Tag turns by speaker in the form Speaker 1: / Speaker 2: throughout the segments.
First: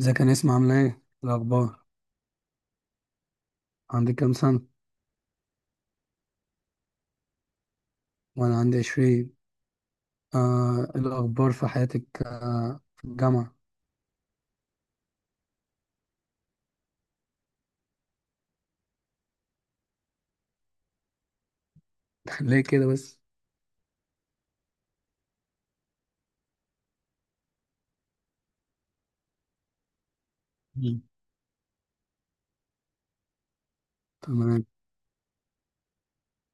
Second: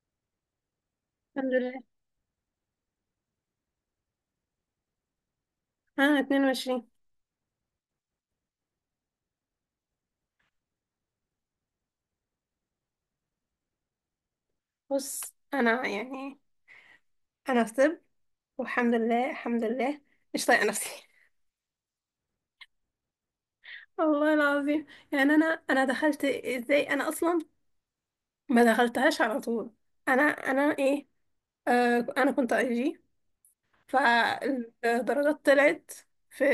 Speaker 1: ازيك يا نسمة، عاملة ايه؟
Speaker 2: الحمد لله.
Speaker 1: الأخبار. عندك كام سنة؟
Speaker 2: انا 22.
Speaker 1: وأنا عندي 20. إيه الأخبار في حياتك، في الجامعة؟
Speaker 2: بص، انا يعني انا في طب، والحمد لله الحمد لله، مش طايقه نفسي.
Speaker 1: ليه كده بس؟
Speaker 2: والله العظيم. يعني انا دخلت ازاي؟ انا اصلا ما دخلتهاش على طول. انا انا
Speaker 1: مم.
Speaker 2: ايه انا كنت اي جي،
Speaker 1: تمام.
Speaker 2: فالدرجات طلعت في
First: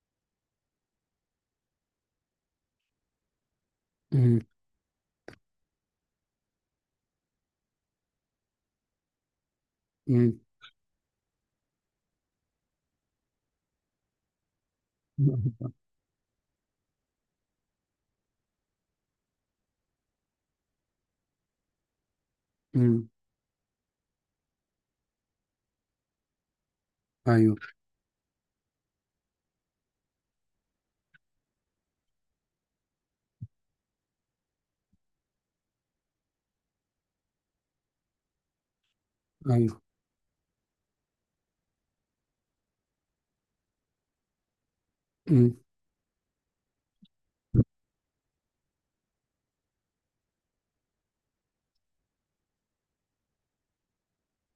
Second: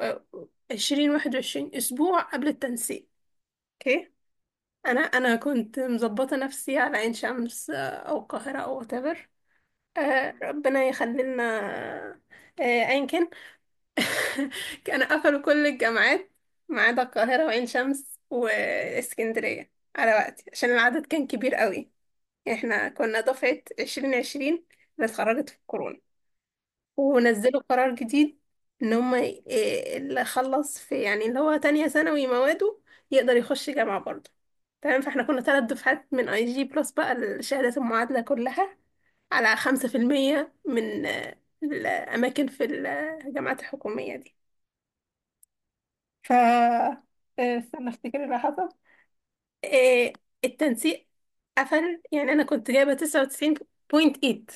Speaker 2: آه، 20 أو 21 اسبوع قبل التنسيق. اوكي،
Speaker 1: مم.
Speaker 2: انا كنت مظبطه نفسي على عين شمس او القاهره او whatever،
Speaker 1: مم.
Speaker 2: ربنا يخلي لنا. أيا كان، كانوا قفلوا كل الجامعات ما عدا القاهرة وعين شمس واسكندرية على وقتي عشان العدد كان كبير قوي. احنا
Speaker 1: مم.
Speaker 2: كنا دفعة 2020، اللي اتخرجت في الكورونا.
Speaker 1: أيوه.
Speaker 2: ونزلوا قرار جديد ان هم اللي خلص في يعني اللي هو تانية ثانوي مواده يقدر يخش جامعة برضه. تمام، فاحنا كنا 3 دفعات من اي جي بلس بقى الشهادات المعادلة كلها على
Speaker 1: أيوه.
Speaker 2: 5% من الأماكن في الجامعات الحكومية دي.
Speaker 1: مم.
Speaker 2: ف آه، استنى افتكر اللي حصل. آه، التنسيق قفل. يعني أنا كنت جايبة 99.8،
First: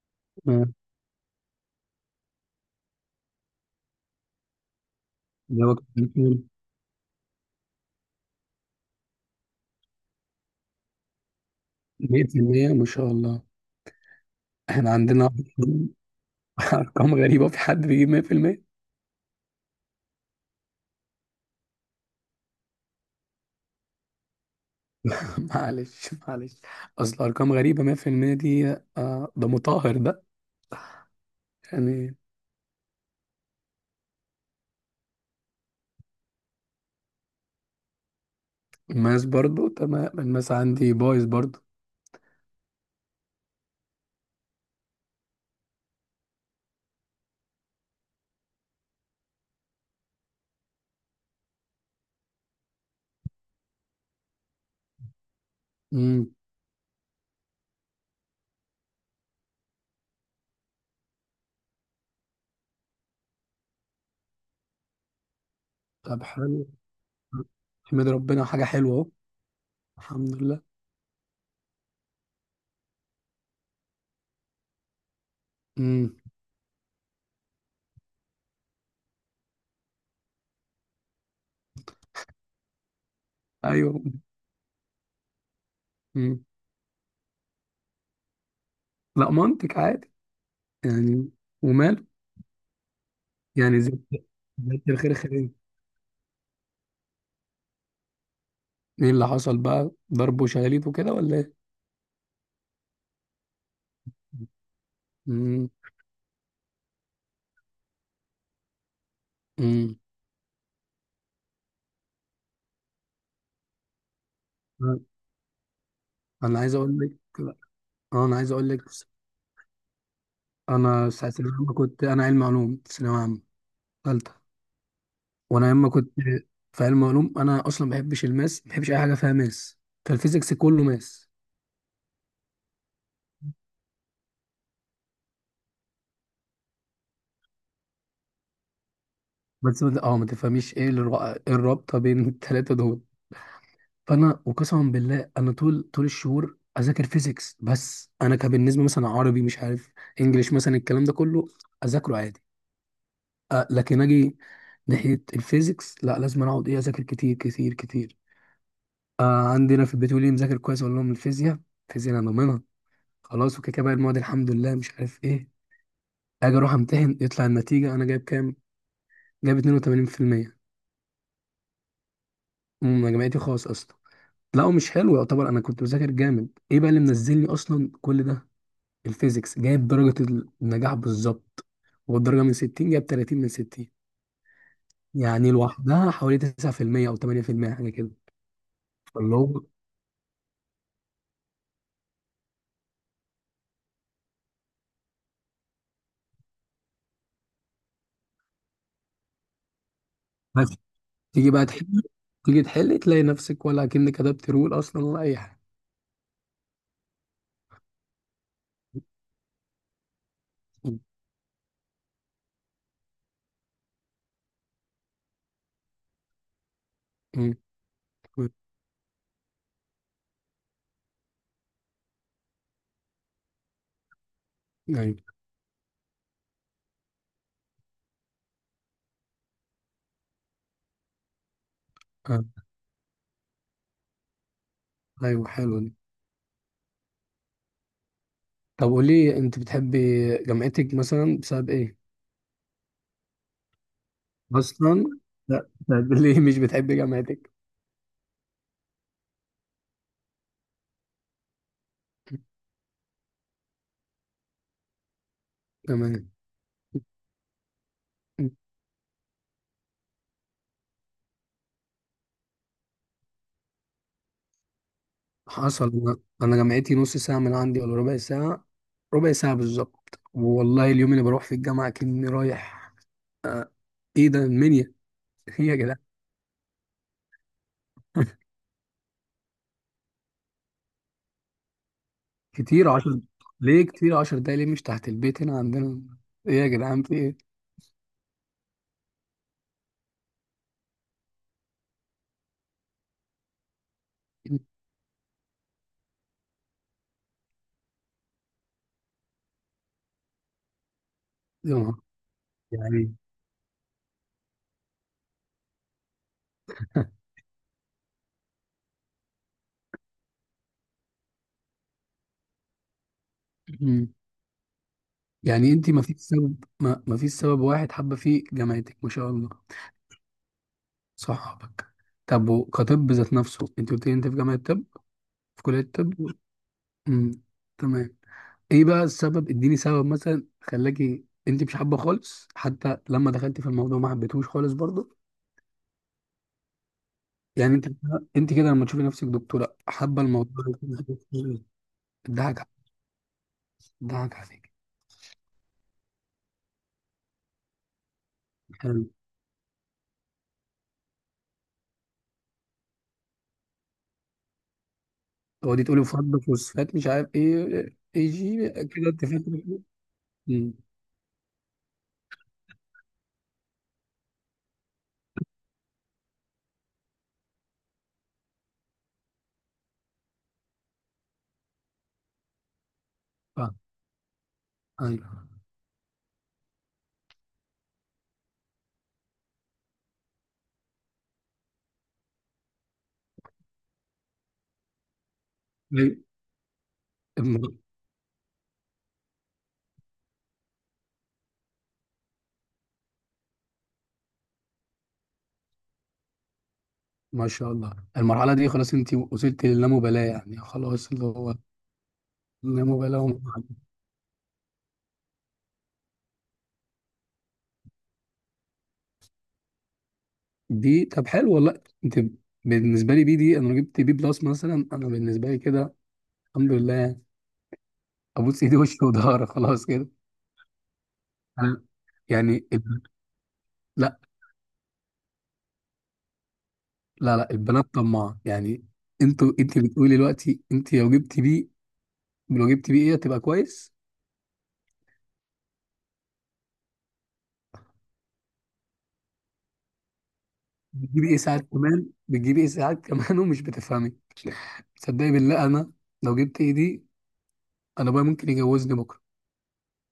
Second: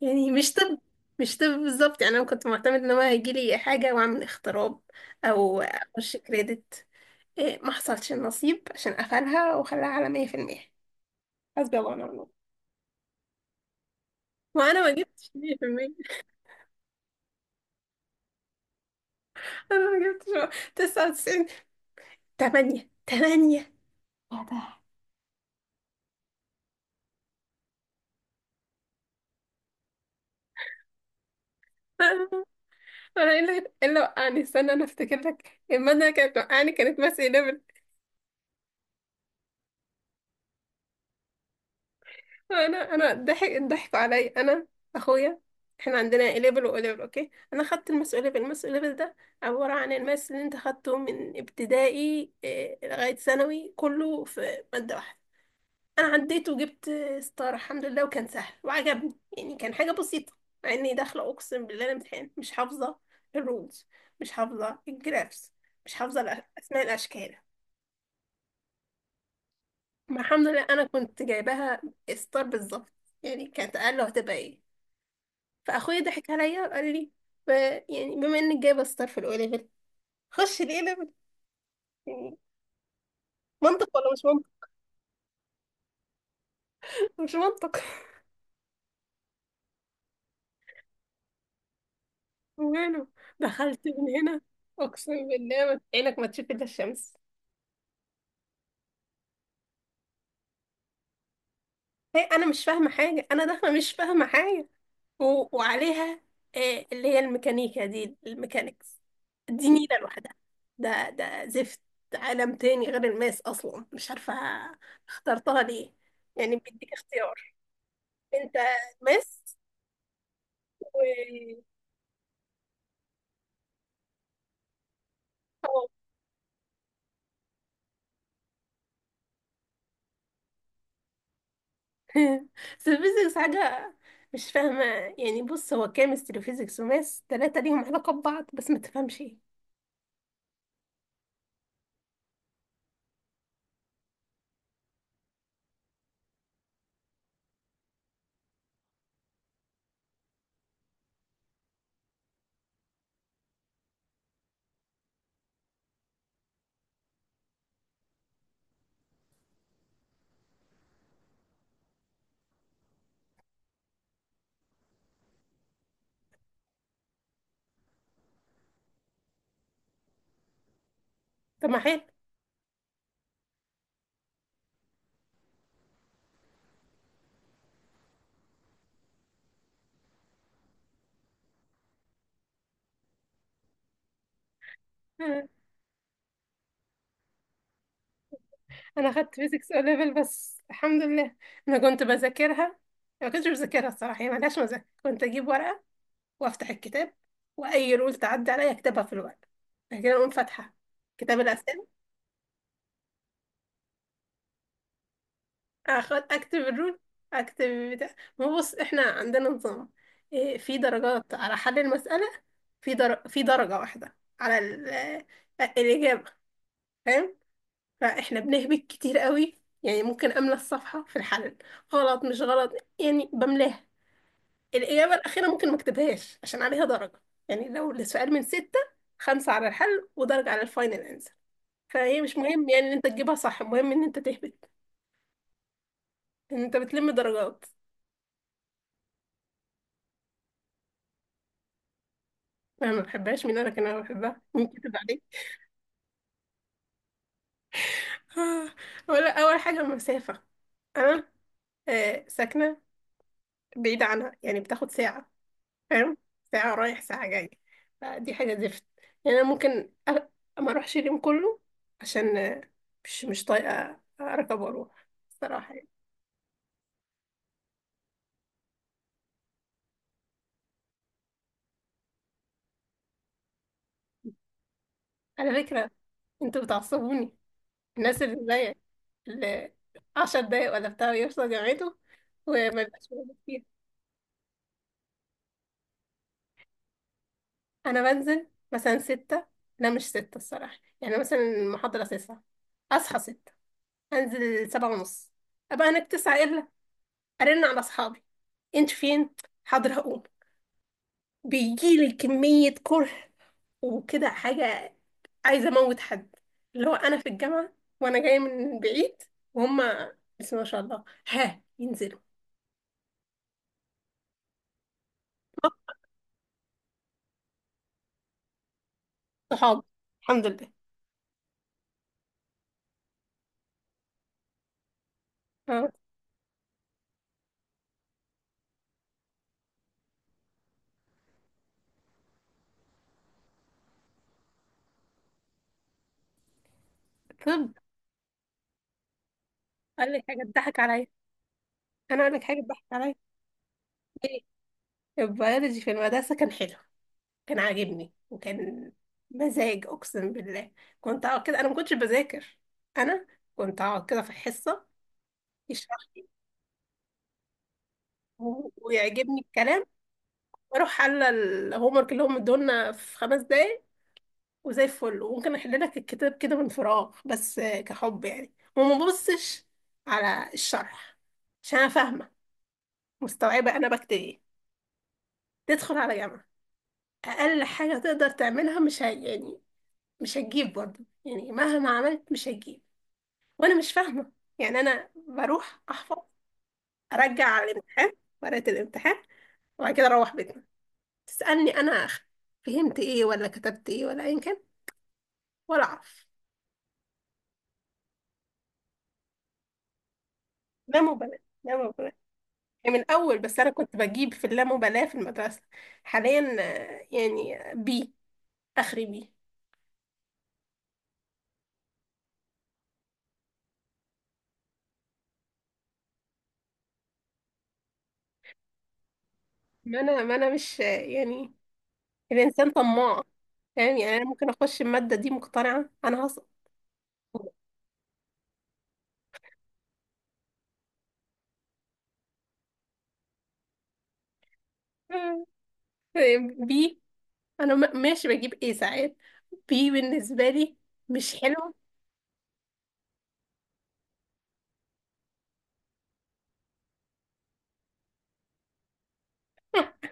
Speaker 2: يعني مش
Speaker 1: آه.
Speaker 2: طب، مش طب بالظبط. يعني أنا كنت معتمد إن هو هيجيلي حاجة وأعمل اختراب أو
Speaker 1: جوابك.
Speaker 2: أخش كريدت. ما حصلش النصيب عشان قفلها وخلاها على 100%. حسبي الله ونعم
Speaker 1: مية
Speaker 2: الوكيل.
Speaker 1: في المية ما شاء الله.
Speaker 2: وأنا ما
Speaker 1: احنا
Speaker 2: جبتش
Speaker 1: عندنا
Speaker 2: 100%،
Speaker 1: أرقام غريبة، في حد بيجيب مية في المية؟
Speaker 2: أنا ما جبتش 99.8 يا ده.
Speaker 1: معلش معلش، أصل أرقام غريبة مية في المية دي. آه ده مطهر ده يعني.
Speaker 2: انا ايه اللي إيه اللي وقعني؟ استنى انا افتكر لك، المادة اللي كانت وقعني كانت ماس اي ليفل.
Speaker 1: الماس برضو تمام، الماس عندي بايظ برضو.
Speaker 2: انا ضحكوا عليا انا اخويا احنا عندنا اي ليفل واو ليفل، اوكي، انا خدت الماس اي ليفل. الماس اي ليفل ده عبارة عن الماس اللي انت خدته من ابتدائي لغاية ثانوي كله في مادة واحدة. انا
Speaker 1: امم.
Speaker 2: عديت وجبت ستار الحمد لله، وكان سهل وعجبني، يعني كان حاجه بسيطه، مع اني داخله اقسم بالله الامتحان مش حافظه الرولز، مش حافظه الجرافس، مش
Speaker 1: طب
Speaker 2: حافظه
Speaker 1: حلو،
Speaker 2: اسماء الاشكال.
Speaker 1: احمد ربنا حاجة حلوة اهو.
Speaker 2: ما
Speaker 1: الحمد
Speaker 2: الحمد
Speaker 1: لله.
Speaker 2: لله انا كنت جايباها ستار بالظبط، يعني كانت اقل هتبقى ايه. فاخويا
Speaker 1: امم.
Speaker 2: ضحك عليا وقال لي ب... يعني بما انك جايبه ستار في الاولى ليفل، خش الاي ليفل. يعني منطق
Speaker 1: ايوه.
Speaker 2: ولا مش منطق؟
Speaker 1: امم.
Speaker 2: مش منطق.
Speaker 1: لا منطق عادي يعني. وماله.
Speaker 2: وماله، دخلت
Speaker 1: يعني زي
Speaker 2: من هنا.
Speaker 1: زي
Speaker 2: اقسم
Speaker 1: الخير خيرين.
Speaker 2: بالله عينك ما تشوف الا الشمس.
Speaker 1: ايه اللي حصل بقى؟ ضرب وشلاليت وكده ولا ايه؟
Speaker 2: هي انا مش فاهمه حاجه، انا داخله مش فاهمه حاجه و...
Speaker 1: امم.
Speaker 2: وعليها اللي هي الميكانيكا دي، الميكانيكس دي
Speaker 1: امم.
Speaker 2: نيله لوحدها. ده ده زفت. ده عالم تاني غير الماس اصلا، مش عارفه اخترتها ليه، يعني
Speaker 1: انا عايز
Speaker 2: بيديك
Speaker 1: اقول لك
Speaker 2: اختيار،
Speaker 1: اه انا عايز
Speaker 2: انت
Speaker 1: اقول لك،
Speaker 2: ماس
Speaker 1: انا ساعة
Speaker 2: و
Speaker 1: لما كنت انا علم علوم في ثانوية عامة، ثالثة، وانا
Speaker 2: أو.
Speaker 1: لما كنت في علم علوم انا اصلا ما بحبش الماس، ما بحبش اي حاجة فيها ماس. فالفيزيكس كله ماس.
Speaker 2: بس الفيزيكس حاجه مش فاهمه. يعني بص، هو كيمستري وفيزيكس وماس، تلاتة ليهم علاقه ببعض بس ما تفهمش ايه.
Speaker 1: بس ما تفهميش ايه إيه الرابطه بين الثلاثه دول. فانا وقسما بالله انا طول طول الشهور اذاكر فيزيكس، بس انا كان بالنسبه مثلا عربي، مش عارف، انجليش، مثلا الكلام ده كله اذاكره عادي. أه لكن اجي ناحيه الفيزيكس، لا، لازم أنا اقعد ايه اذاكر كتير كتير كتير. أه عندنا في البيت يقول لي مذاكر كويس، اقول لهم الفيزياء. الفيزياء انا ضامنها خلاص، وكده كده بقى المواد الحمد لله مش عارف ايه. اجي اروح امتحن يطلع النتيجه، انا جايب كام؟ جايب 82%.
Speaker 2: طب ما حلو،
Speaker 1: جامعتي خاص اصلا. لا هو مش حلو يعتبر، انا كنت بذاكر جامد. ايه بقى اللي منزلني اصلا كل ده؟ الفيزيكس جايب درجة النجاح بالظبط، والدرجة من 60 جايب 30 من 60. يعني لوحدها حوالي 9% او 8% حاجة كده.
Speaker 2: انا خدت
Speaker 1: فاللي هو
Speaker 2: فيزيكس او ليفل بس الحمد لله. انا كنت بذاكرها، ما كنتش بذاكرها الصراحه. هي ملهاش مذاكره، كنت اجيب ورقه وافتح الكتاب واي رول تعدي عليا اكتبها في الورقه. بعد كده اقوم
Speaker 1: بس
Speaker 2: فاتحه كتاب
Speaker 1: تيجي بقى
Speaker 2: الاسئله،
Speaker 1: تحل تيجي تحل، تلاقي نفسك ولا كأنك كتبت رول اصلا ولا اي حاجة.
Speaker 2: اخد اكتب الرول، اكتب بتاع، ما هو بص احنا عندنا نظام في
Speaker 1: م-
Speaker 2: درجات على حل المساله، في درجه واحده على الاجابه، فاهم؟
Speaker 1: م-
Speaker 2: فاحنا
Speaker 1: م-
Speaker 2: بنهبط كتير قوي، يعني ممكن املى الصفحه في الحل غلط مش غلط، يعني بملاها. الإجابة
Speaker 1: ايوه.
Speaker 2: الأخيرة ممكن ما اكتبهاش عشان عليها درجة. يعني لو السؤال من ستة، خمسة على الحل ودرجة على الفاينل أنسر، فهي مش
Speaker 1: آه،
Speaker 2: مهم يعني إن أنت تجيبها صح، المهم إن أنت تهبط،
Speaker 1: ايوه حلو دي.
Speaker 2: إن أنت بتلم درجات.
Speaker 1: طب قولي، انت بتحبي جامعتك مثلا بسبب ايه
Speaker 2: أنا ما بحبهاش، مين أنا كان أنا بحبها؟ مين كتب
Speaker 1: اصلا؟
Speaker 2: عليك
Speaker 1: لا، طب ليه مش بتحبي جامعتك؟
Speaker 2: آه، ولا، أول حاجة المسافة. أنا ساكنة بعيدة عنها، يعني بتاخد ساعة، فاهم؟
Speaker 1: تمام.
Speaker 2: ساعة رايح ساعة جاي، فدي حاجة زفت. يعني أنا ممكن ما أروحش اليوم كله عشان مش طايقة أركب وأروح الصراحة يعني.
Speaker 1: حصل. أنا جامعتي نص ساعه من عندي ولا ربع ساعه. ربع ساعه بالظبط، والله اليوم اللي بروح في الجامعه كأني رايح ايه، ده المنيا.
Speaker 2: على
Speaker 1: ايه يا
Speaker 2: فكرة
Speaker 1: جدعان!
Speaker 2: انتوا بتعصبوني، الناس اللي زيك، اللي 10 دقايق ولا بتاع يوصل جامعته وما
Speaker 1: كتير
Speaker 2: يبقاش
Speaker 1: عشر
Speaker 2: موجود فيها.
Speaker 1: كتير 10 دقايق ليه؟ مش تحت البيت هنا عندنا؟ ايه يا جدعان في ايه؟
Speaker 2: انا بنزل مثلا ستة، لا مش ستة الصراحة، يعني مثلا المحاضرة تسعة، اصحى ستة، انزل سبعة ونص، ابقى هناك تسعة الا، ارن على اصحابي، انت فين؟ حاضر هقوم.
Speaker 1: يا نهار.
Speaker 2: بيجيلي كمية كره
Speaker 1: يعني.
Speaker 2: وكده حاجة عايزة اموت حد، اللي هو انا في الجامعة وانا جاية من بعيد، وهم بسم الله ما شاء الله ها ينزل.
Speaker 1: مم. يعني انت ما فيش سبب واحد حابه فيه جامعتك ما شاء الله؟
Speaker 2: صحاب الحمد لله.
Speaker 1: صحابك. طب وكطب ذات نفسه، انت قلت لي انت في جامعه طب، في كليه
Speaker 2: اه.
Speaker 1: طب. مم. تمام. ايه بقى السبب؟ اديني سبب مثلا خلاكي انت مش حابه خالص، حتى لما دخلتي في الموضوع ما حبيتهوش خالص برضه.
Speaker 2: طب
Speaker 1: يعني انت كده لما تشوفي نفسك دكتوره
Speaker 2: قال
Speaker 1: حابه
Speaker 2: لك حاجة
Speaker 1: الموضوع
Speaker 2: تضحك عليا،
Speaker 1: ده؟
Speaker 2: انا اقول لك حاجه
Speaker 1: ضحك
Speaker 2: تضحك عليا.
Speaker 1: ضحك
Speaker 2: ايه،
Speaker 1: عليك.
Speaker 2: البيولوجي في المدرسه كان حلو، كان عاجبني، وكان
Speaker 1: حلو.
Speaker 2: مزاج اقسم بالله. كنت اقعد كده، انا ما كنتش بذاكر، انا كنت اقعد كده في الحصه
Speaker 1: هو دي
Speaker 2: يشرح
Speaker 1: تقولي
Speaker 2: لي
Speaker 1: فرد فوسفات مش عارف ايه، اي جي كده انت
Speaker 2: ويعجبني
Speaker 1: فاهم.
Speaker 2: الكلام،
Speaker 1: أمم،
Speaker 2: واروح حل الهوم ورك اللي هم ادولنا في 5 دقايق وزي الفل، وممكن احل لك الكتاب كده من فراغ بس كحب، يعني وما ببصش على الشرح عشان انا فاهمه،
Speaker 1: فاهم.
Speaker 2: مستوعبة أنا بكتب إيه.
Speaker 1: ايوه.
Speaker 2: تدخل على جامعة، أقل حاجة تقدر تعملها مش ه... يعني مش هتجيب برضه، يعني مهما عملت مش هتجيب، وأنا مش فاهمة. يعني أنا بروح
Speaker 1: أيوة.
Speaker 2: أحفظ، أرجع على
Speaker 1: الم-
Speaker 2: الامتحان، ورقة الامتحان، وبعد كده أروح بيتنا، تسألني أنا فهمت إيه ولا كتبت إيه ولا أيا كان، ولا أعرف.
Speaker 1: ما شاء الله المرحله دي، خلاص انت وصلت للامبالاه يعني،
Speaker 2: لا
Speaker 1: خلاص اللي
Speaker 2: مبالاة،
Speaker 1: هو
Speaker 2: لا مبالاة. يعني من
Speaker 1: اللامبالاه
Speaker 2: أول بس أنا كنت بجيب في اللامبالاة في المدرسة، حاليا يعني بي، آخري بي.
Speaker 1: دي. طب حلو والله. انت بالنسبه لي بي دي، انا لو جبت بي بلس مثلا، انا بالنسبه لي كده الحمد لله ابوس ايدي وشي وضهري، خلاص
Speaker 2: ما
Speaker 1: كده.
Speaker 2: أنا، ما أنا مش يعني،
Speaker 1: انا يعني
Speaker 2: الانسان طماع، فاهم؟ يعني
Speaker 1: لا
Speaker 2: انا ممكن اخش الماده دي مقتنعه انا هسقط.
Speaker 1: لا لا البنات طماعه يعني. انت بتقولي دلوقتي انت لو جبت بي، لو جبت بي ايه هتبقى كويس.
Speaker 2: بي، انا ماشي بجيب ايه ساعات. بي بالنسبه لي
Speaker 1: بتجيبي
Speaker 2: مش
Speaker 1: ايه ساعات
Speaker 2: حلو.
Speaker 1: كمان، بتجيبي ايه ساعات كمان، ومش بتفهمي. تصدقي بالله، انا لو جبت ايه دي انا بقى ممكن يجوزني بكره.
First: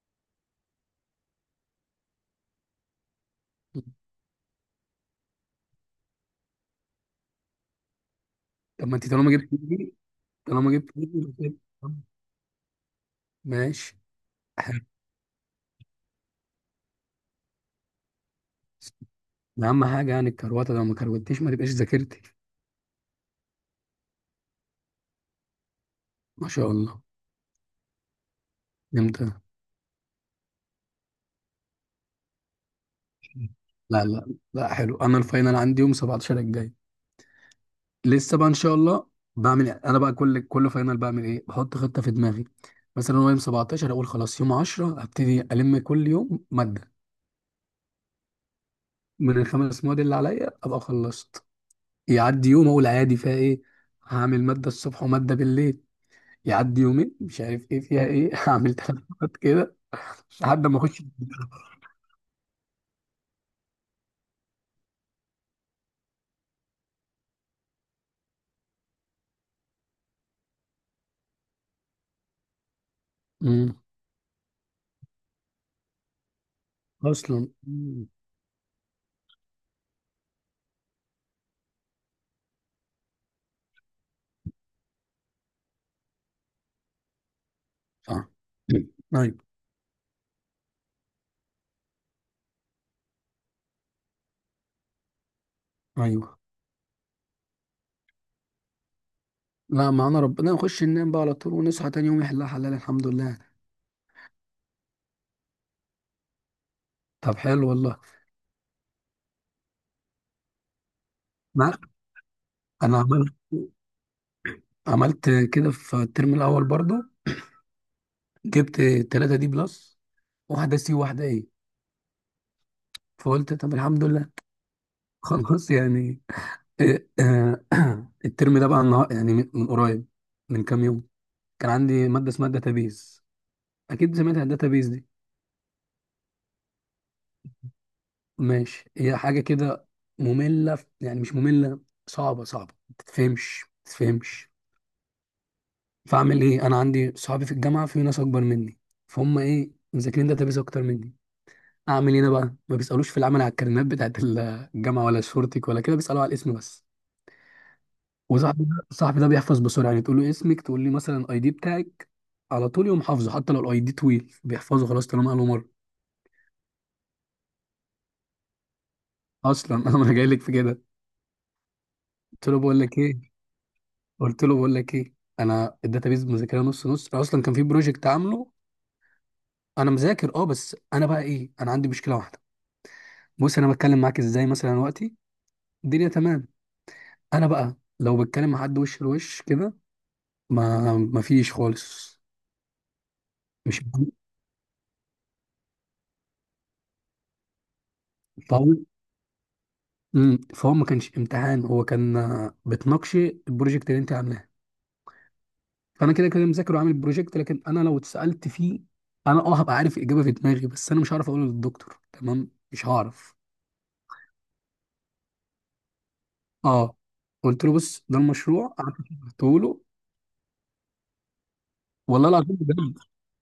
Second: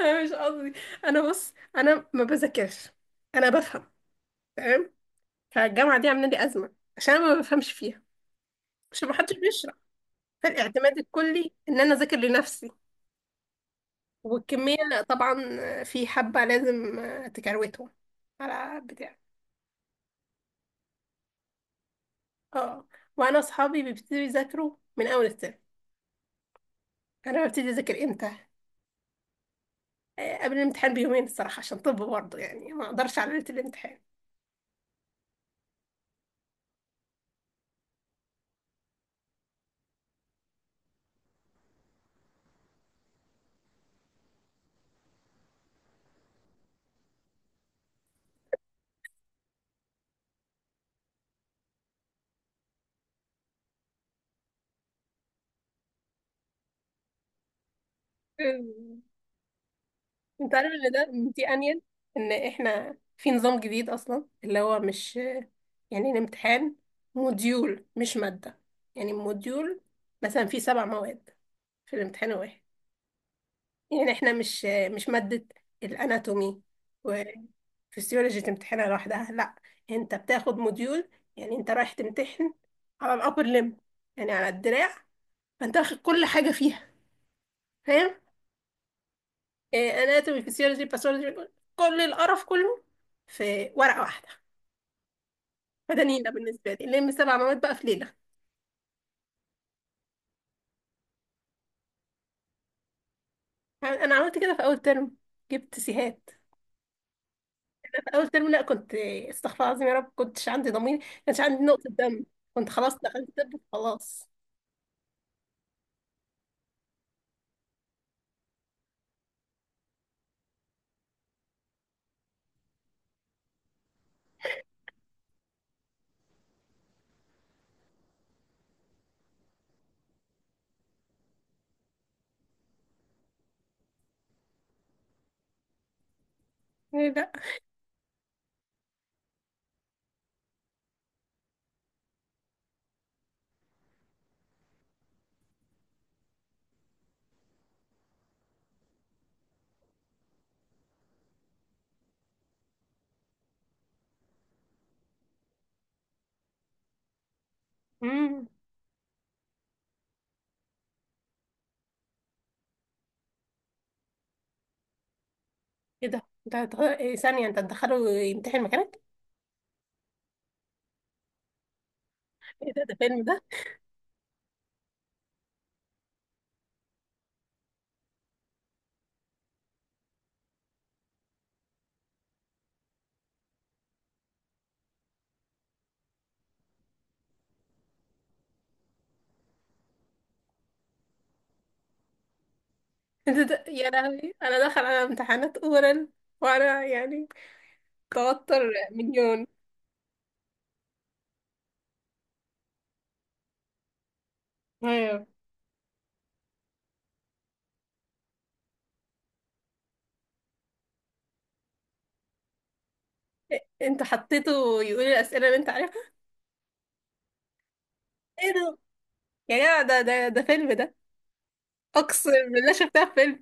Speaker 2: انا مش قصدي، انا بص انا ما بذاكرش، انا بفهم تمام. فالجامعه دي عامله لي ازمه عشان انا ما بفهمش فيها،
Speaker 1: طب ما
Speaker 2: مش،
Speaker 1: انت طالما
Speaker 2: محدش
Speaker 1: جبت ايه
Speaker 2: بيشرح،
Speaker 1: دي، طالما جبت
Speaker 2: فالاعتماد
Speaker 1: ايه
Speaker 2: الكلي
Speaker 1: دي
Speaker 2: ان انا اذاكر لنفسي،
Speaker 1: ماشي.
Speaker 2: والكميه طبعا في حبه لازم تكروتهم على بتاع.
Speaker 1: ده اهم حاجه يعني الكروته، لو ما كروتيش ما تبقاش ذاكرتي.
Speaker 2: اه. وانا اصحابي بيبتدوا يذاكروا من اول الترم،
Speaker 1: ما شاء الله.
Speaker 2: انا ببتدي اذاكر امتى؟
Speaker 1: امتى؟
Speaker 2: قبل الامتحان بيومين الصراحه، عشان طب برضه يعني ما اقدرش على ليله الامتحان.
Speaker 1: لا لا. لا حلو، انا الفاينل عندي يوم 17 الجاي، لسه بقى ان شاء الله. بعمل إيه؟ انا بقى كل فاينل بعمل ايه، بحط خطه في دماغي. مثلا هو يوم 17، اقول خلاص يوم 10 ابتدي الم كل يوم ماده من ال5 مواد اللي عليا، ابقى خلصت. يعدي يوم، اقول عادي فيها ايه، هعمل ماده الصبح وماده بالليل. يعدي يومين، مش عارف ايه فيها ايه، هعمل
Speaker 2: أمم.
Speaker 1: 3 مرات كده
Speaker 2: انت
Speaker 1: لحد
Speaker 2: عارف
Speaker 1: ما
Speaker 2: ان
Speaker 1: اخش.
Speaker 2: ده دي انيل، ان احنا في نظام جديد اصلا، اللي هو مش يعني الامتحان موديول مش ماده، يعني موديول مثلا في 7 مواد في الامتحان الواحد.
Speaker 1: مم.
Speaker 2: يعني احنا مش مادة الاناتومي
Speaker 1: اصلا.
Speaker 2: وفسيولوجي تمتحنها لوحدها، لا، انت بتاخد موديول، يعني انت رايح تمتحن على الابر ليم، يعني على الدراع، فانت واخد كل حاجة فيها، فاهم؟
Speaker 1: صح. ايوه.
Speaker 2: اناتومي، فسيولوجي، باثولوجي، كل القرف كله في ورقة واحدة. فده نيلة
Speaker 1: ايوه.
Speaker 2: بالنسبة لي، لم 7 مواد بقى في ليلة.
Speaker 1: لا، معانا ربنا، نخش ننام بقى على طول ونصحى تاني يوم يحلها حلال الحمد لله.
Speaker 2: انا عملت كده في اول ترم، جبت سيهات.
Speaker 1: طب حلو والله.
Speaker 2: اول ترم لا، كنت، استغفر الله العظيم يا رب، كنتش عندي ضمير، كانش عندي
Speaker 1: ما
Speaker 2: نقطة دم، كنت خلاص
Speaker 1: انا
Speaker 2: دخلت طب خلاص.
Speaker 1: عملت كده في الترم الاول برضه. جبت 3 دي بلس، واحدة سي وواحدة ايه، فقلت طب الحمد لله، خلاص يعني. إيه، آه، الترم ده بقى النهار يعني، من قريب، من كام يوم، كان عندي مادة اسمها داتابيز، اكيد سمعت عن.
Speaker 2: إيه، لا.
Speaker 1: ماشي، هي حاجة كده مملة، يعني مش مملة، صعبة صعبة، ما تتفهمش ما تتفهمش. فاعمل ايه، انا عندي صحابي في الجامعة، في ناس اكبر مني فهم ايه، مذاكرين داتابيز اكتر مني. اعمل ايه انا بقى، ما بيسالوش في العمل على الكلمات بتاعت الجامعة ولا شورتك ولا كده، بيسالوا على الاسم بس.
Speaker 2: امم.
Speaker 1: وصاحبي ده، صاحبي ده بيحفظ بسرعة، يعني تقول له اسمك تقول لي مثلا الاي دي بتاعك، على طول يقوم حافظه، حتى لو الاي دي طويل بيحفظه خلاص طالما قاله مرة.
Speaker 2: ايه ده إيه؟ ثانية انت تدخله يمتحن مكانك؟
Speaker 1: اصلا انا ما انا جاي لك في كده، قلت له
Speaker 2: ايه
Speaker 1: بقول
Speaker 2: ده،
Speaker 1: لك
Speaker 2: ده
Speaker 1: ايه.
Speaker 2: فيلم ده؟
Speaker 1: قلت له بقول لك ايه انا الداتابيز مذاكرها نص نص، انا اصلا كان في بروجكت عامله. انا مذاكر بس انا بقى ايه، انا عندي مشكله واحده. بص، انا بتكلم معاك ازاي مثلا وقتي، الدنيا تمام. انا بقى لو بتكلم مع حد وش لوش كده، ما فيش خالص.
Speaker 2: ايه ده, ده
Speaker 1: مش
Speaker 2: يا لهوي، انا داخل على امتحانات اورال، وانا يعني توتر
Speaker 1: فهو
Speaker 2: مليون.
Speaker 1: مم. فهو ما كانش امتحان، هو كان بتناقشي البروجكت اللي انت عاملاه.
Speaker 2: ايوه.
Speaker 1: فانا كده كده مذاكر وعامل البروجكت، لكن انا لو اتسالت فيه، انا هبقى عارف الاجابه في دماغي، بس انا مش هعرف اقوله للدكتور تمام، مش هعرف.
Speaker 2: إيه، انت حطيته يقول الاسئلة اللي انت عارفها؟
Speaker 1: اه قلت له بص ده
Speaker 2: ايه
Speaker 1: المشروع،
Speaker 2: ده؟
Speaker 1: قعدت
Speaker 2: يا
Speaker 1: شرحته له.
Speaker 2: جماعة ده ده فيلم ده،
Speaker 1: والله
Speaker 2: اقسم
Speaker 1: العظيم
Speaker 2: بالله
Speaker 1: بجد.
Speaker 2: شفتها في فيلم.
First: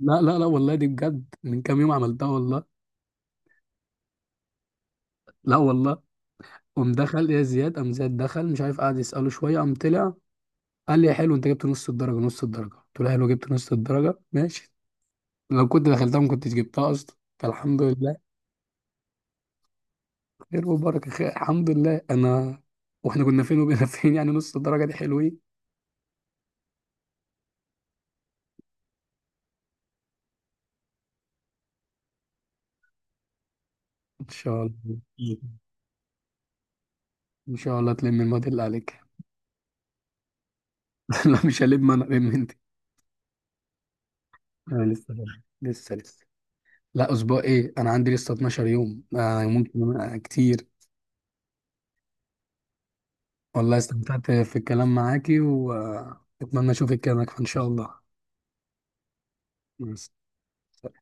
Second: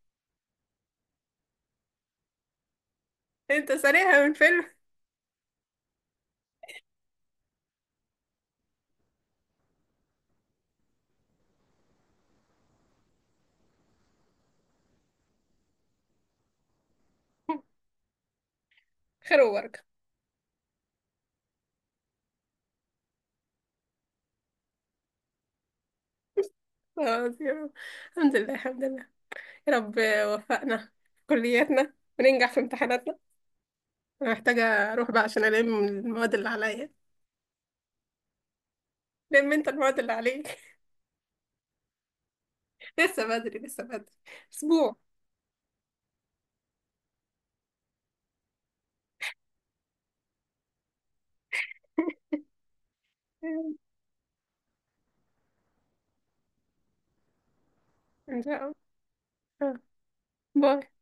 Speaker 1: لا لا لا والله دي بجد، من كام يوم عملتها والله.
Speaker 2: انت سريعة من فيلم.
Speaker 1: لا والله. قام دخل يا زياد، قام زياد دخل مش عارف قعد يسأله شوية، قام طلع، قال لي يا حلو انت جبت نص الدرجة. نص الدرجة، قلت له حلو، جبت نص الدرجة ماشي، لو كنت دخلتها ما كنتش جبتها اصلا فالحمد لله.
Speaker 2: خير وبركة.
Speaker 1: خير وبركة. الحمد لله. انا واحنا كنا فين وبقينا فين، يعني نص الدرجة دي حلوين.
Speaker 2: خلاص يا رب. الحمد لله الحمد لله، يا رب وفقنا في كلياتنا وننجح في امتحاناتنا.
Speaker 1: ان
Speaker 2: انا
Speaker 1: شاء
Speaker 2: محتاجة
Speaker 1: الله.
Speaker 2: اروح بقى عشان الم المواد اللي عليا.
Speaker 1: ان شاء الله تلم المواد اللي عليك.
Speaker 2: لم انت المواد اللي عليك.
Speaker 1: لا مش هلم انا، لم انت.
Speaker 2: لسه بدري، لسه بدري،
Speaker 1: أنا
Speaker 2: اسبوع.
Speaker 1: لسه برضه. لسه لسه. لا اسبوع ايه، انا عندي لسه 12 يوم، ممكن، كتير. والله استمتعت في الكلام معاكي، واتمنى اشوفك كده ان شاء الله.
Speaker 2: ان شاء الله. آه.
Speaker 1: مع السلامة.
Speaker 2: باي.